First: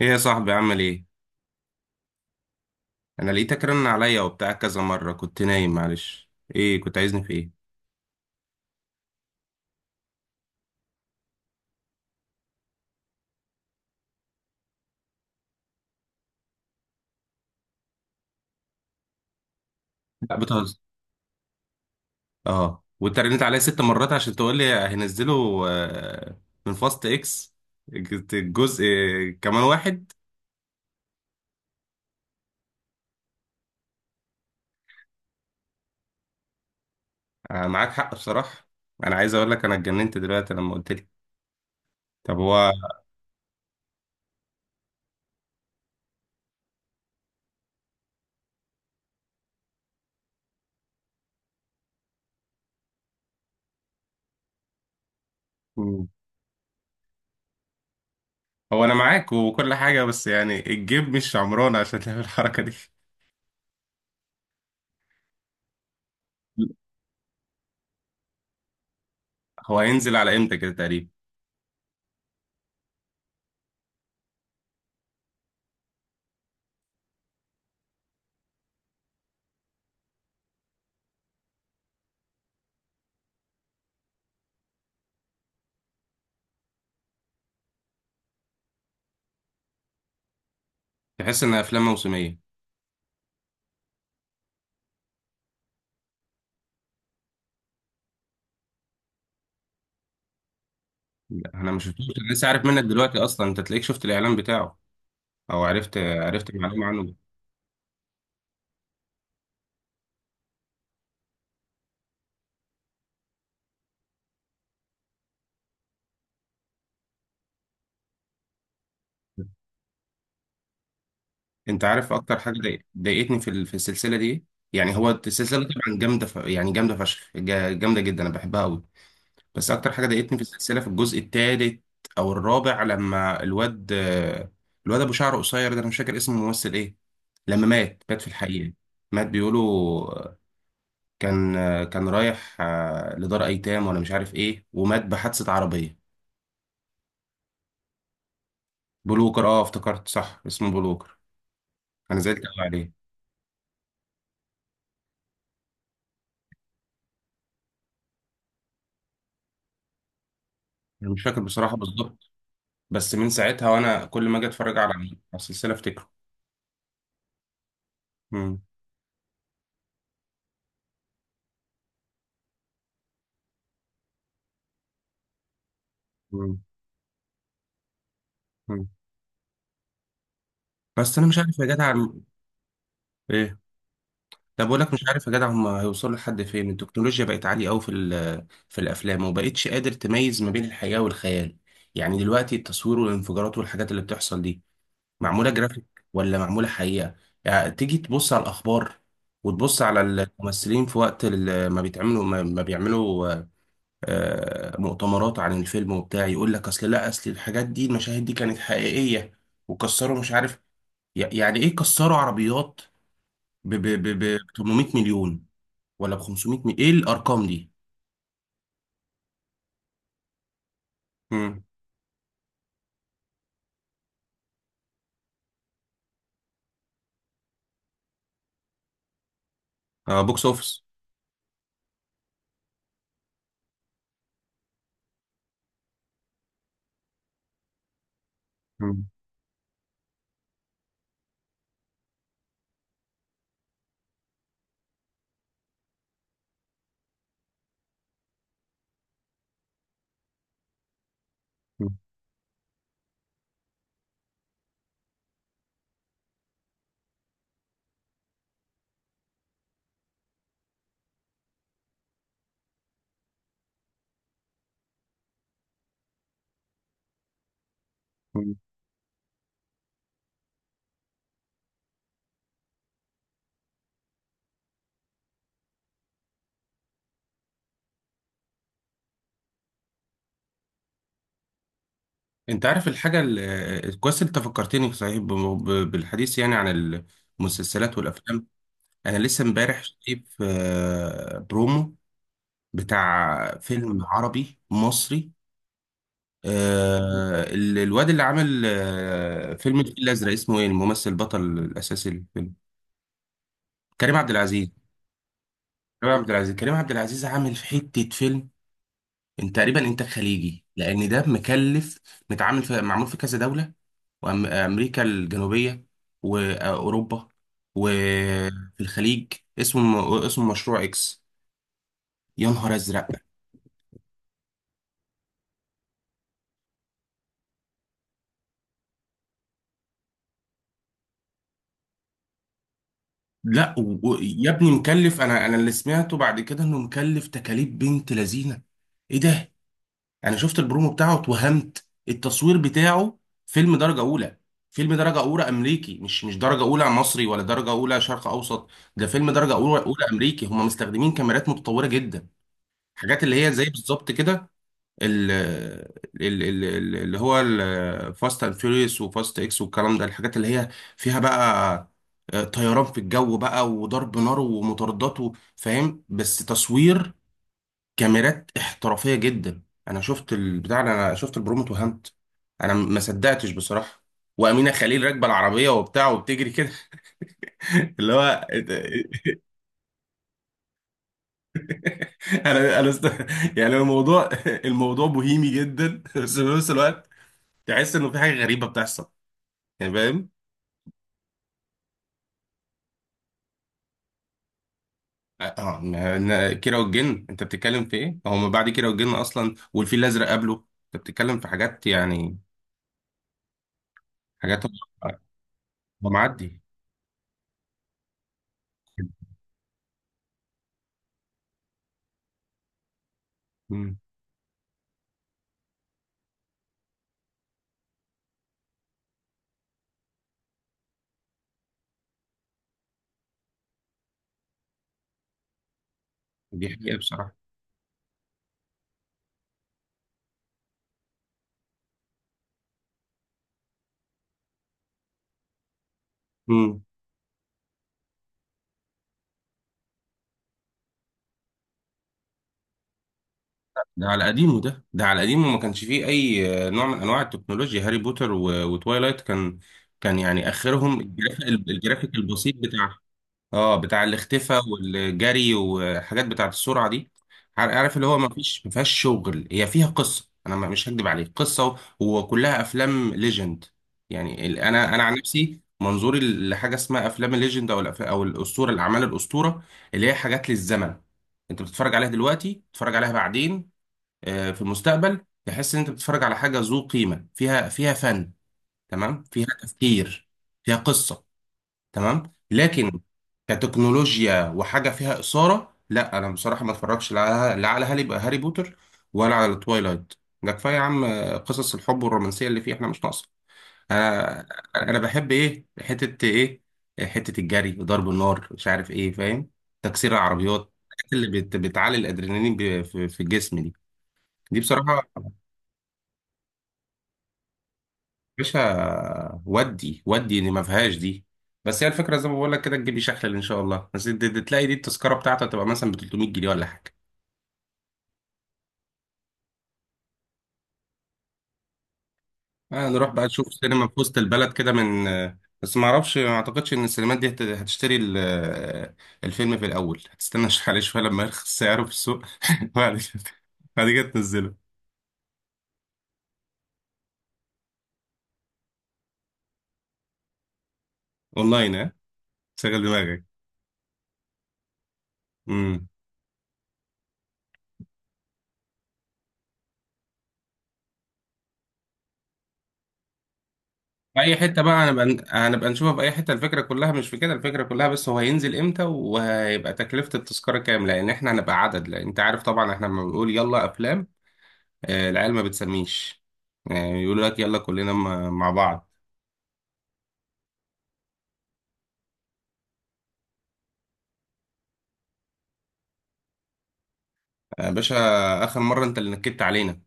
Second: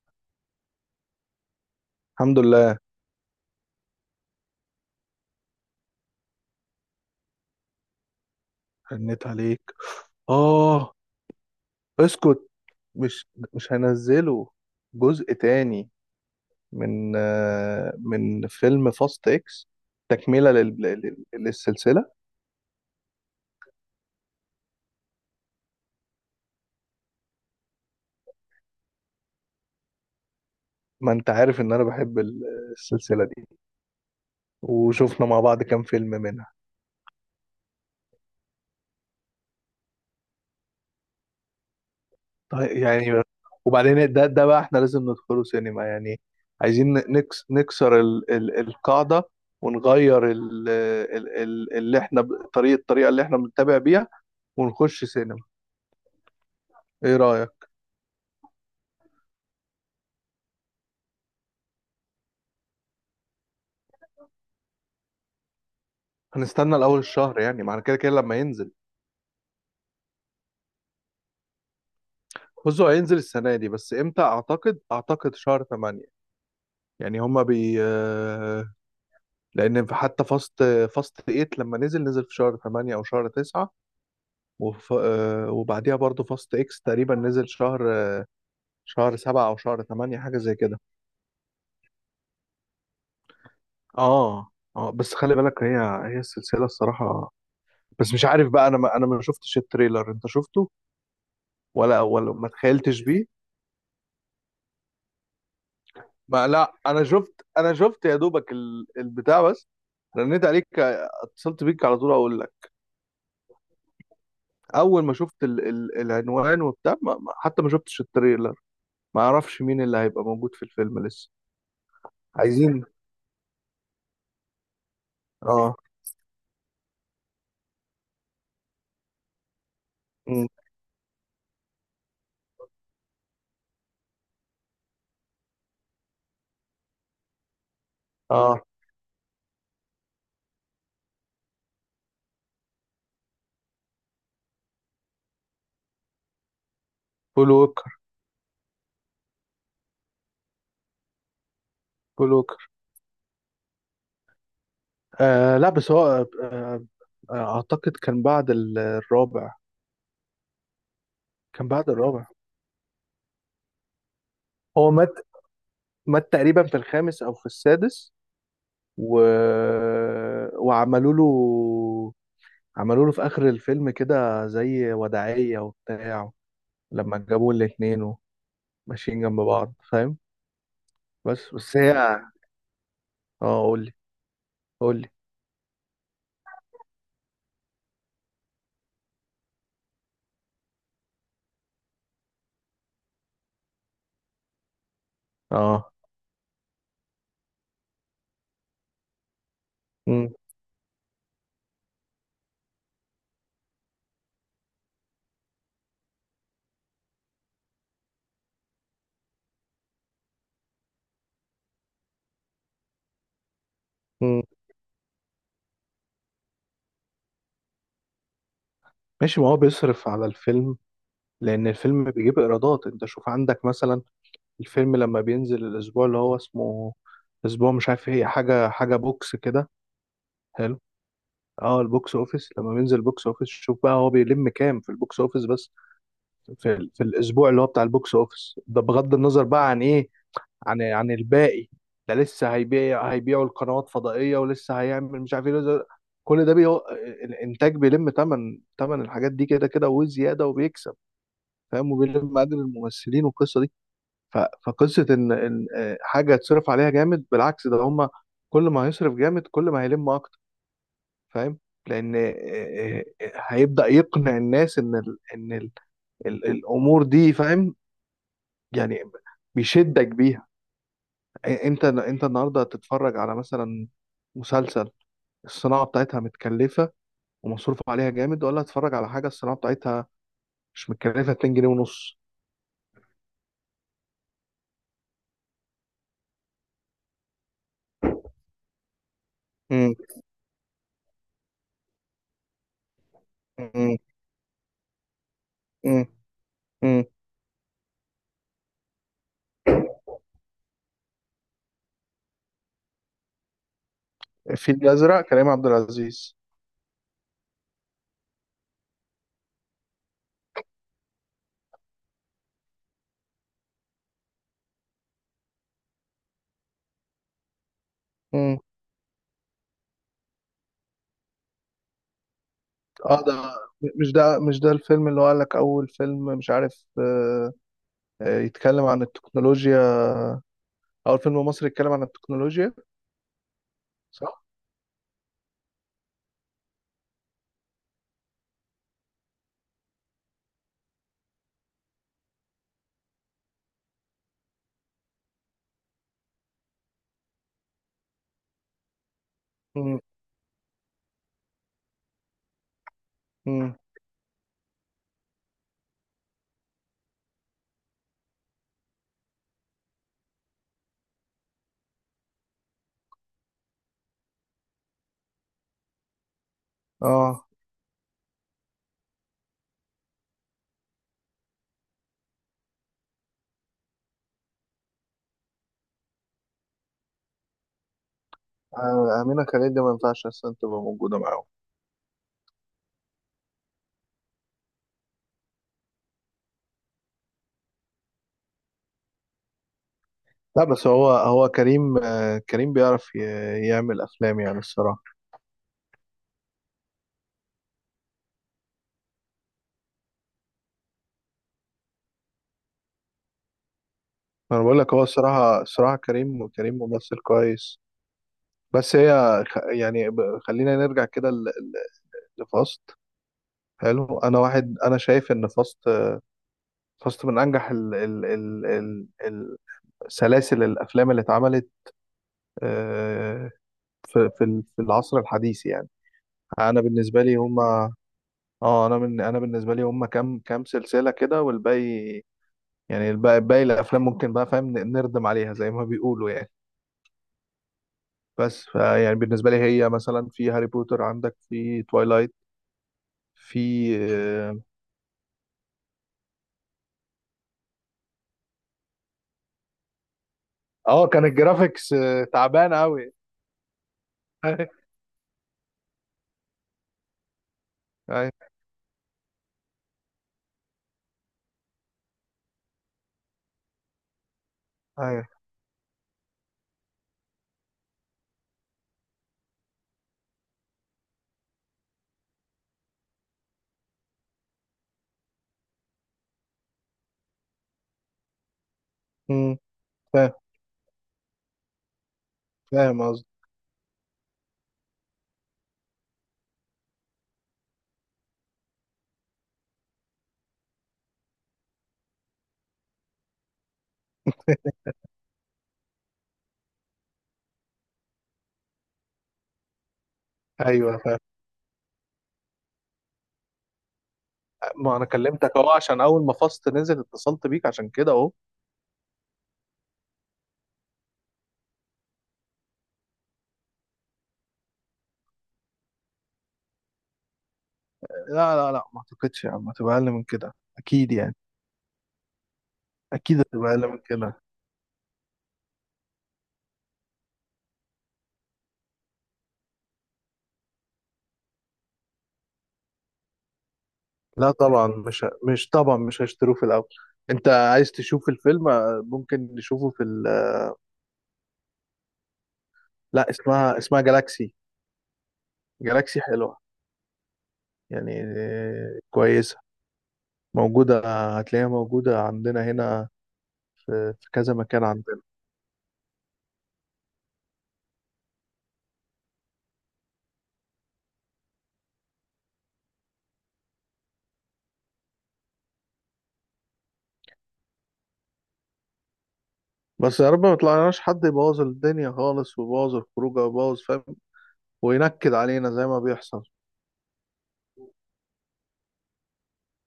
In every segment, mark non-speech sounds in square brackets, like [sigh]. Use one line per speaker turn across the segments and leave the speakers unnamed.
ايه يا صاحبي، عامل ايه؟
الحمد لله.
انا لقيتك رن عليا وبتاع كذا مره، كنت نايم معلش. ايه كنت عايزني في ايه؟
هنيت عليك. اه، اسكت. مش مش هنزله جزء تاني من فيلم فاست اكس.
لا
تكملة
بتهزر.
للسلسلة.
اه وانت رنيت عليا 6 مرات عشان تقول لي هنزله؟ آه، من فاست اكس الجزء كمان واحد.
ما انت عارف ان انا بحب السلسلة دي، وشفنا مع بعض كام فيلم منها.
معاك حق بصراحه. انا عايز اقول لك انا اتجننت دلوقتي لما قلت لي. طب هو.
طيب، يعني وبعدين ده بقى، احنا لازم ندخله سينما يعني؟ عايزين نكسر القاعدة، ونغير اللي احنا الطريقة اللي احنا بنتابع بيها، ونخش سينما.
مم.
ايه رأيك؟
هو انا معاك وكل حاجه، بس يعني الجيب مش عمران عشان تعمل الحركه دي.
هنستنى الاول الشهر يعني، معنى كده كده لما ينزل.
هو هينزل على امتى كده تقريبا؟
بصوا، هينزل السنة دي، بس امتى اعتقد شهر 8. يعني هما بي آه، لان حتى فاست، 8 لما نزل في شهر 8 او شهر 9. وف... آه، وبعديها برضو فاست اكس تقريبا نزل شهر 7 او شهر 8، حاجة زي كده.
تحس ان افلام موسميه.
اه. اه، بس خلي بالك، هي السلسلة الصراحة. بس مش عارف بقى، انا ما شفتش التريلر، انت شفته؟
لا، انا ما شفتوش، أنا
ولا
لسه
ما
عارف منك
تخيلتش.
دلوقتي اصلا. انت تلاقيك شفت الاعلان بتاعه او عرفت
ما
عرفت
لا،
معلومه عنه؟
انا شفت يا دوبك البتاع بس. رنيت عليك، اتصلت بيك على طول اقول لك. اول ما شفت ال ال العنوان وبتاع، حتى ما شفتش التريلر، ما اعرفش مين اللي هيبقى موجود في الفيلم لسه.
انت عارف اكتر حاجه
عايزين.
ضايقتني في في السلسله دي إيه؟ يعني هو السلسله
اه.
طبعا جامده، يعني جامده فشخ، جامده جدا، انا بحبها قوي. بس اكتر حاجه ضايقتني في
مم.
السلسله في الجزء الثالث او الرابع، لما الواد ابو شعر قصير ده، انا مش فاكر اسم الممثل ايه، لما مات في
اه،
الحقيقه، مات بيقولوا. كان كان رايح لدار ايتام ولا مش عارف ايه، ومات بحادثه عربيه.
بول ووكر.
بلوكر، اه افتكرت، صح اسمه بلوكر. انا
بول
زعلت قوي
ووكر.
عليه.
آه لا، بس هو، آه اعتقد كان بعد الرابع.
انا مش فاكر
كان
بصراحه
بعد الرابع.
بالظبط. بس من ساعتها وانا كل ما اجي اتفرج
هو
على السلسله افتكره.
مات تقريبا في الخامس او في السادس.
مم.
و... وعملوا له عملوا له في اخر الفيلم كده زي وداعية وبتاع،
مم.
لما جابوا الاتنين
مم.
وماشيين جنب بعض، فاهم؟
بس انا مش عارف يا
بس
جدع
هي.
ايه،
اه، قولي.
طب بقول لك مش
قولي.
عارف يا جدع هم هيوصلوا لحد فين. التكنولوجيا بقت عاليه قوي في في الافلام، وبقتش قادر تميز ما بين الحقيقه والخيال. يعني دلوقتي التصوير والانفجارات والحاجات اللي بتحصل دي، معمولة جرافيك
اه.
ولا معمولة حقيقة؟ يعني تيجي تبص على الأخبار، وتبص على
مم.
الممثلين في وقت ما بيتعملوا، ما بيعملوا مؤتمرات عن الفيلم وبتاع، يقول لك أصل، لا أصل الحاجات دي، المشاهد دي كانت حقيقية، وكسروا مش عارف يعني إيه، كسروا عربيات ب
مم.
800 مليون، ولا ب 500 مليون؟ إيه الأرقام دي؟
ماشي، ما هو بيصرف على الفيلم.
مم.
لان الفيلم بيجيب ايرادات. انت شوف عندك مثلا، الفيلم لما بينزل الاسبوع اللي هو اسمه، اسبوع مش عارف ايه، حاجة بوكس كده.
آه، بوكس
حلو.
أوفيس.
اه، البوكس اوفيس. لما بينزل بوكس اوفيس، شوف بقى هو بيلم كام في البوكس اوفيس بس، في الاسبوع اللي هو بتاع البوكس اوفيس ده،
مم.
بغض النظر بقى عن ايه، عن الباقي. ده لسه هيبيعوا القنوات فضائية، ولسه هيعمل مش عارف ايه، لسه. كل ده بيو... الانتاج بيلم تمن، الحاجات دي كده كده وزيادة، وبيكسب، فاهم؟ وبيلم اجر الممثلين والقصة دي. ف... فقصة ان حاجة تصرف عليها جامد، بالعكس، ده هما كل ما هيصرف جامد كل ما هيلم اكتر، فاهم؟ لان هيبدأ يقنع الناس ان الامور دي، فاهم؟
مم.
يعني بيشدك بيها. انت النهارده هتتفرج على مثلا مسلسل، الصناعه بتاعتها متكلفه ومصروف عليها جامد، ولا هتتفرج على حاجه الصناعه بتاعتها مش متكلفه 2 جنيه ونص؟
انت عارف الحاجة كويس انت فكرتني صحيح بالحديث يعني عن المسلسلات والافلام. انا لسه امبارح
مم.
شايف برومو بتاع
مم.
فيلم عربي مصري.
مم. مم.
الواد اللي عامل فيلم الفيل الازرق، اسمه ايه الممثل البطل الاساسي للفيلم؟ كريم عبد العزيز.
الفيل الازرق، كريم عبد
كريم عبد
العزيز.
العزيز كريم عبد العزيز عامل في حتة فيلم، انت تقريبا انتاج خليجي لان ده مكلف، متعامل في، معمول في كذا دوله: وامريكا الجنوبيه، واوروبا،
مم.
وفي الخليج. اسمه مشروع اكس. يا نهار ازرق.
اه، ده. مش ده الفيلم اللي هو قال لك اول فيلم مش عارف، يتكلم عن التكنولوجيا؟ اول فيلم مصري يتكلم عن التكنولوجيا.
لا
صح.
يا ابني مكلف، انا اللي سمعته بعد كده انه مكلف تكاليف بنت لذينه. ايه ده؟ يعني شفت البرومو بتاعه، اتوهمت التصوير بتاعه، فيلم درجة أولى، فيلم درجة أولى أمريكي، مش درجة أولى مصري، ولا درجة أولى شرق أوسط، ده فيلم درجة أولى
مم.
أمريكي. هم مستخدمين كاميرات متطورة جدا، حاجات اللي هي زي
مم.
بالظبط كده، ال- اللي هو الفاست اند فيوريوس وفاست اكس والكلام ده. الحاجات اللي هي فيها بقى طيران في الجو بقى، وضرب نار، ومطاردات، فاهم؟ بس تصوير،
اه.
كاميرات احترافية جدا. انا شفت البتاع، انا شفت البرومو، اتوهمت. انا ما صدقتش بصراحة. وأمينة خليل راكبة العربية وبتاع وبتجري كده، [laughs] اللي هو
امينه خليل دي ما ينفعش اصلا تبقى موجوده معاهم.
انا انا است... يعني الموضوع بوهيمي جدا، بس في نفس الوقت تحس انه في حاجة غريبة بتحصل، يعني فاهم؟
لا بس هو، كريم، كريم بيعرف يعمل افلام يعني الصراحه.
اه كيرة والجن، انت بتتكلم في ايه؟ هو ما بعد كيرة والجن اصلا، والفيل الازرق قبله، انت بتتكلم في حاجات، يعني
انا
حاجات.
بقول لك، هو الصراحه،
هو
كريم،
معدي.
ممثل كويس. بس هي، خلينا نرجع كده لفاست.
مم.
حلو. انا واحد، انا شايف ان فاست، من انجح سلاسل الافلام اللي اتعملت، آه، في العصر الحديث يعني.
دي
انا
حقيقة
بالنسبه لي
بصراحة.
هما. اه، انا بالنسبه لي هما كام سلسله كده، والباقي يعني، باقي الافلام ممكن بقى، فاهم، نردم عليها زي ما بيقولوا يعني. بس فيعني بالنسبه لي، هي مثلا في هاري بوتر، عندك في توايلايت، في.
ده على قديمه، ده على قديمه، ما كانش فيه اي نوع من انواع التكنولوجيا. هاري بوتر وتوايلايت، كان كان يعني
اه،
اخرهم
كان الجرافيكس،
الجرافيك البسيط
تعبان
بتاع.
قوي. [laughs]
اه، بتاع
ايوه.
الاختفاء والجري وحاجات بتاعه السرعه دي. عارف اللي هو ما
ايوه.
فيش، ما فيهاش شغل، هي فيها قصه، انا مش هكدب عليك، قصه وكلها افلام ليجند. يعني انا عن
أيوة.
نفسي منظوري لحاجه اسمها افلام الليجند، او او الاسطوره، الاعمال الاسطوره، اللي هي حاجات للزمن. انت بتتفرج عليها دلوقتي، بتتفرج عليها بعدين في المستقبل، تحس ان انت بتتفرج على حاجه ذو قيمه، فيها فن تمام، فيها
أمم،
تفكير،
فاهم.
فيها قصه تمام. لكن
فاهم قصدي.
كتكنولوجيا وحاجه فيها اثاره، لا انا بصراحه ما اتفرجش، لا لا، على هاري بوتر، ولا على تويلايت. ده كفايه يا عم، قصص الحب والرومانسيه اللي فيه احنا مش ناقصه. انا
[laughs]
انا بحب ايه؟ حته ايه؟ حته الجري، ضرب النار، مش عارف ايه، فاهم؟ تكسير العربيات،
ايوه،
الحاجات
فاهم.
اللي بتعلي الادرينالين في في الجسم دي، دي
ما
بصراحه.
انا كلمتك اهو، عشان اول ما فاست نزل اتصلت بيك عشان كده اهو.
باشا ودي، ودي اللي ما فيهاش دي. بس هي الفكره زي ما بقول لك كده، تجيبي شحلل ان شاء الله، بس تلاقي دي التذكره بتاعته تبقى مثلا ب 300 جنيه ولا حاجه.
لا، لا، لا، ما اعتقدش يا عم، هتبقى اقل من كده اكيد يعني.
آه، نروح بقى
اكيد
نشوف
هتبقى اقل
سينما في
من
وسط
كده.
البلد كده، من بس ما اعرفش، ما اعتقدش ان السينمات دي هتشتري الفيلم في الاول. هتستنى شحال شويه لما يرخص سعره في السوق، [laughs] بعد كده، بعد كده
لا
تنزله
طبعا، مش مش طبعا مش هشتروه في الاول. انت عايز تشوف الفيلم، ممكن نشوفه في
اونلاين، ها؟ شغل دماغك.
لا، اسمها جالاكسي. جالاكسي حلوة، يعني كويسة، موجودة. هتلاقيها موجودة عندنا هنا،
في
في
اي
كذا
حته بقى
مكان عندنا.
هنبقى نشوفها في اي حته، الفكره كلها مش في كده. الفكره كلها بس هو هينزل امتى، وهيبقى تكلفه التذكره كام، لان احنا هنبقى عدد. لان انت عارف طبعا، احنا لما بنقول يلا افلام، العيال ما بتسميش، يعني يقول لك يلا كلنا مع بعض.
بس يا رب ما يطلعناش حد يبوظ الدنيا خالص، ويبوظ الخروجه، ويبوظ، فاهم، وينكد علينا زي ما بيحصل.
يا باشا، اخر مره انت اللي نكدت علينا.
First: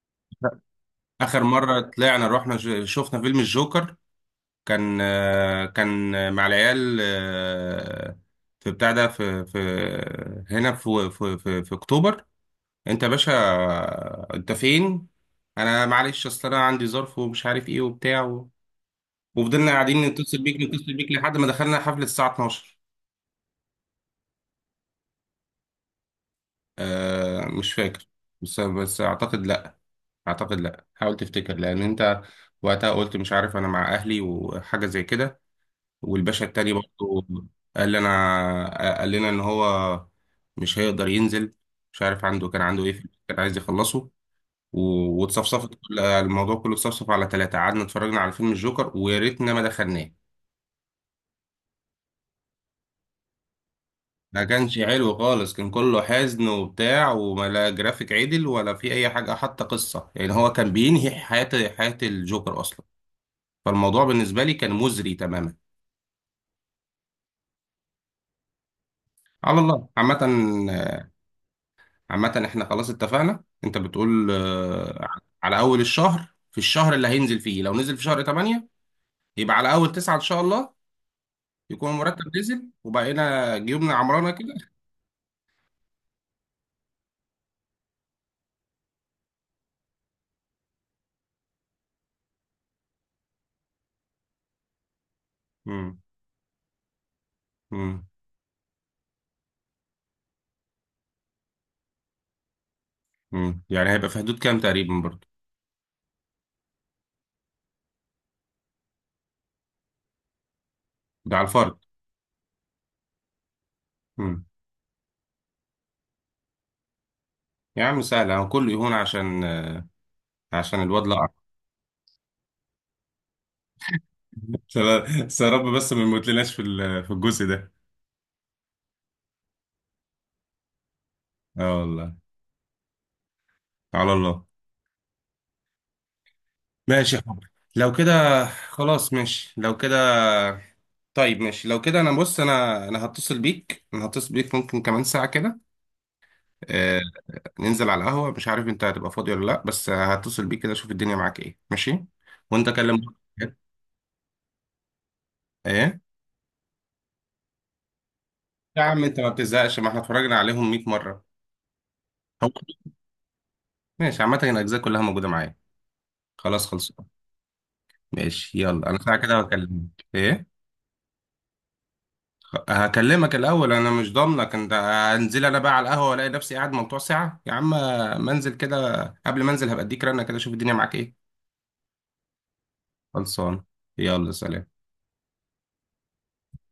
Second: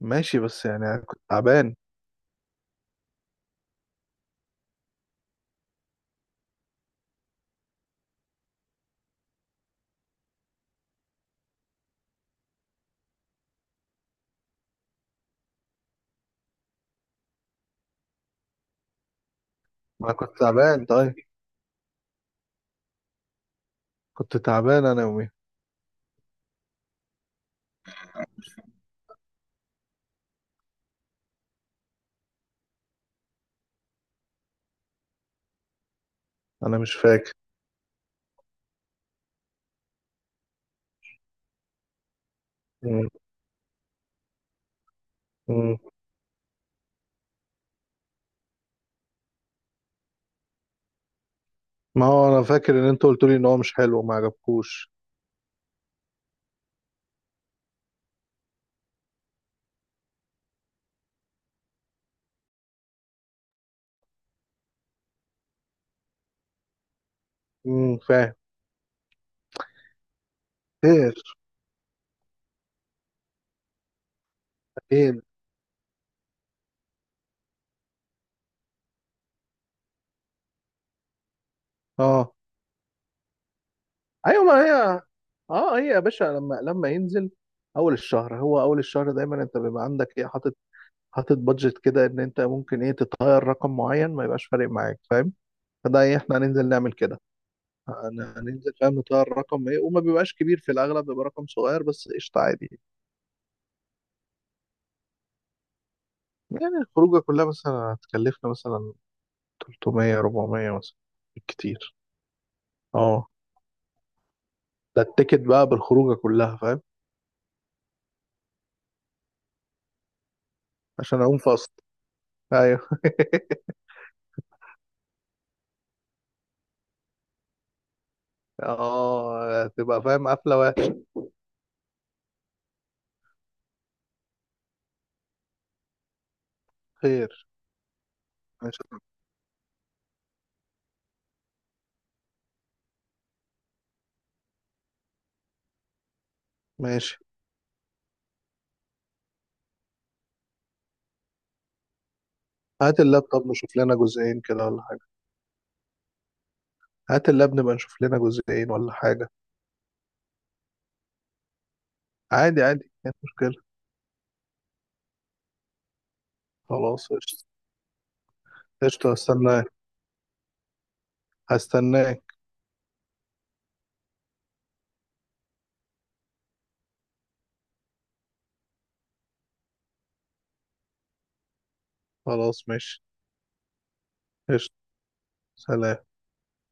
ماشي، بس يعني انا كنت
اخر
تعبان.
مره طلعنا رحنا شفنا فيلم الجوكر، كان مع العيال في بتاع ده، في في هنا في اكتوبر. انت يا باشا، انت فين؟ انا معلش، اصل انا عندي ظرف ومش عارف ايه وبتاع وفضلنا قاعدين
ما انا كنت
نتصل بيك،
تعبان
نتصل بيك
طيب.
لحد ما دخلنا حفلة الساعة 12.
كنت تعبان انا يومي.
مش فاكر، بس اعتقد لا. اعتقد لا، حاول تفتكر، لان انت وقتها قلت مش عارف، انا مع اهلي وحاجة زي كده. والباشا التاني
انا مش فاكر.
برضه قال لنا ان هو مش هيقدر ينزل، مش عارف عنده، كان عنده ايه كان عايز يخلصه، واتصفصفت الموضوع كله اتصفصف على 3. قعدنا اتفرجنا على فيلم الجوكر، ويا ريتنا ما دخلناه.
ما هو انا فاكر ان انت قلت لي ان هو مش حلو وما
ما كانش
عجبكوش.
حلو خالص، كان كله حزن وبتاع، وما لا جرافيك عدل ولا في أي حاجة، حتى قصة، يعني هو كان بينهي حياة الجوكر أصلا، فالموضوع بالنسبة لي كان مزري تماما.
امم، فاهم.
على الله
خير.
عامة احنا خلاص اتفقنا، انت بتقول
اكيد.
على أول الشهر، في الشهر اللي هينزل فيه، لو نزل في شهر 8 يبقى على أول 9 إن شاء الله، يكون
اه.
المرتب نزل وبقينا جيوبنا عمرانة
ايوه،
كده.
ما هي. اه، هي يا باشا، لما، ينزل اول الشهر. هو اول الشهر دايما انت بيبقى عندك ايه حاطط، بادجت كده، ان انت ممكن ايه تتغير رقم معين، ما يبقاش فارق معاك، فاهم؟
مم.
فده ايه، احنا هننزل نعمل كده.
مم.
هننزل، فاهم، نطير رقم، ايه، وما بيبقاش كبير في الاغلب، بيبقى رقم صغير بس، قشطه عادي.
مم. يعني هيبقى في حدود كام تقريبا برضو؟
يعني الخروجه كلها مثلا هتكلفنا مثلا 300، 400 مثلا
ده على الفرد؟
بالكتير. اه،
مم.
ده التيكت بقى بالخروجه كلها، فاهم؟
يا عم سهل، هو كله يهون عشان الواد،
عشان
لا.
اقوم فاصل. ايوه. [laughs]
[laughs] بس يا رب، بس ما يموتلناش في في الجزء ده.
اه، تبقى فاهم قفله وحش.
اه والله، على الله. ماشي يا
خير.
حب، لو كده
ماشي.
خلاص، ماشي لو كده. طيب ماشي لو كده، انا بص، انا هتصل بيك، ممكن كمان ساعة كده. آه
ماشي،
ننزل على القهوة، مش عارف انت هتبقى فاضي ولا لا، بس هتصل بيك كده اشوف الدنيا معاك ايه، ماشي. وانت
هات
كلم.
اللاب. طب نشوف لنا جزئين كده ولا حاجه؟
ايه
هات اللاب نبقى نشوف لنا جزئين
يا
ولا
عم، انت ما
حاجه.
بتزهقش؟ ما احنا اتفرجنا عليهم 100 مرة. هو
عادي، عادي مفيش مشكله.
ماشي، عامة الأجزاء كلها موجودة معايا، خلاص خلص.
خلاص، قشطه.
ماشي يلا، أنا
قشطه
ساعة كده
هستناك.
هكلمك إيه؟
هستناك.
هكلمك الأول، أنا مش ضامنك أنت هنزل، أنا بقى على القهوة ألاقي نفسي قاعد ممتوع ساعة يا عم. ما أنزل كده، قبل ما أنزل هبقى أديك رنة كده أشوف الدنيا معاك إيه.
خلاص ماشي.
خلصان، يلا سلام.
قشطه. سلام.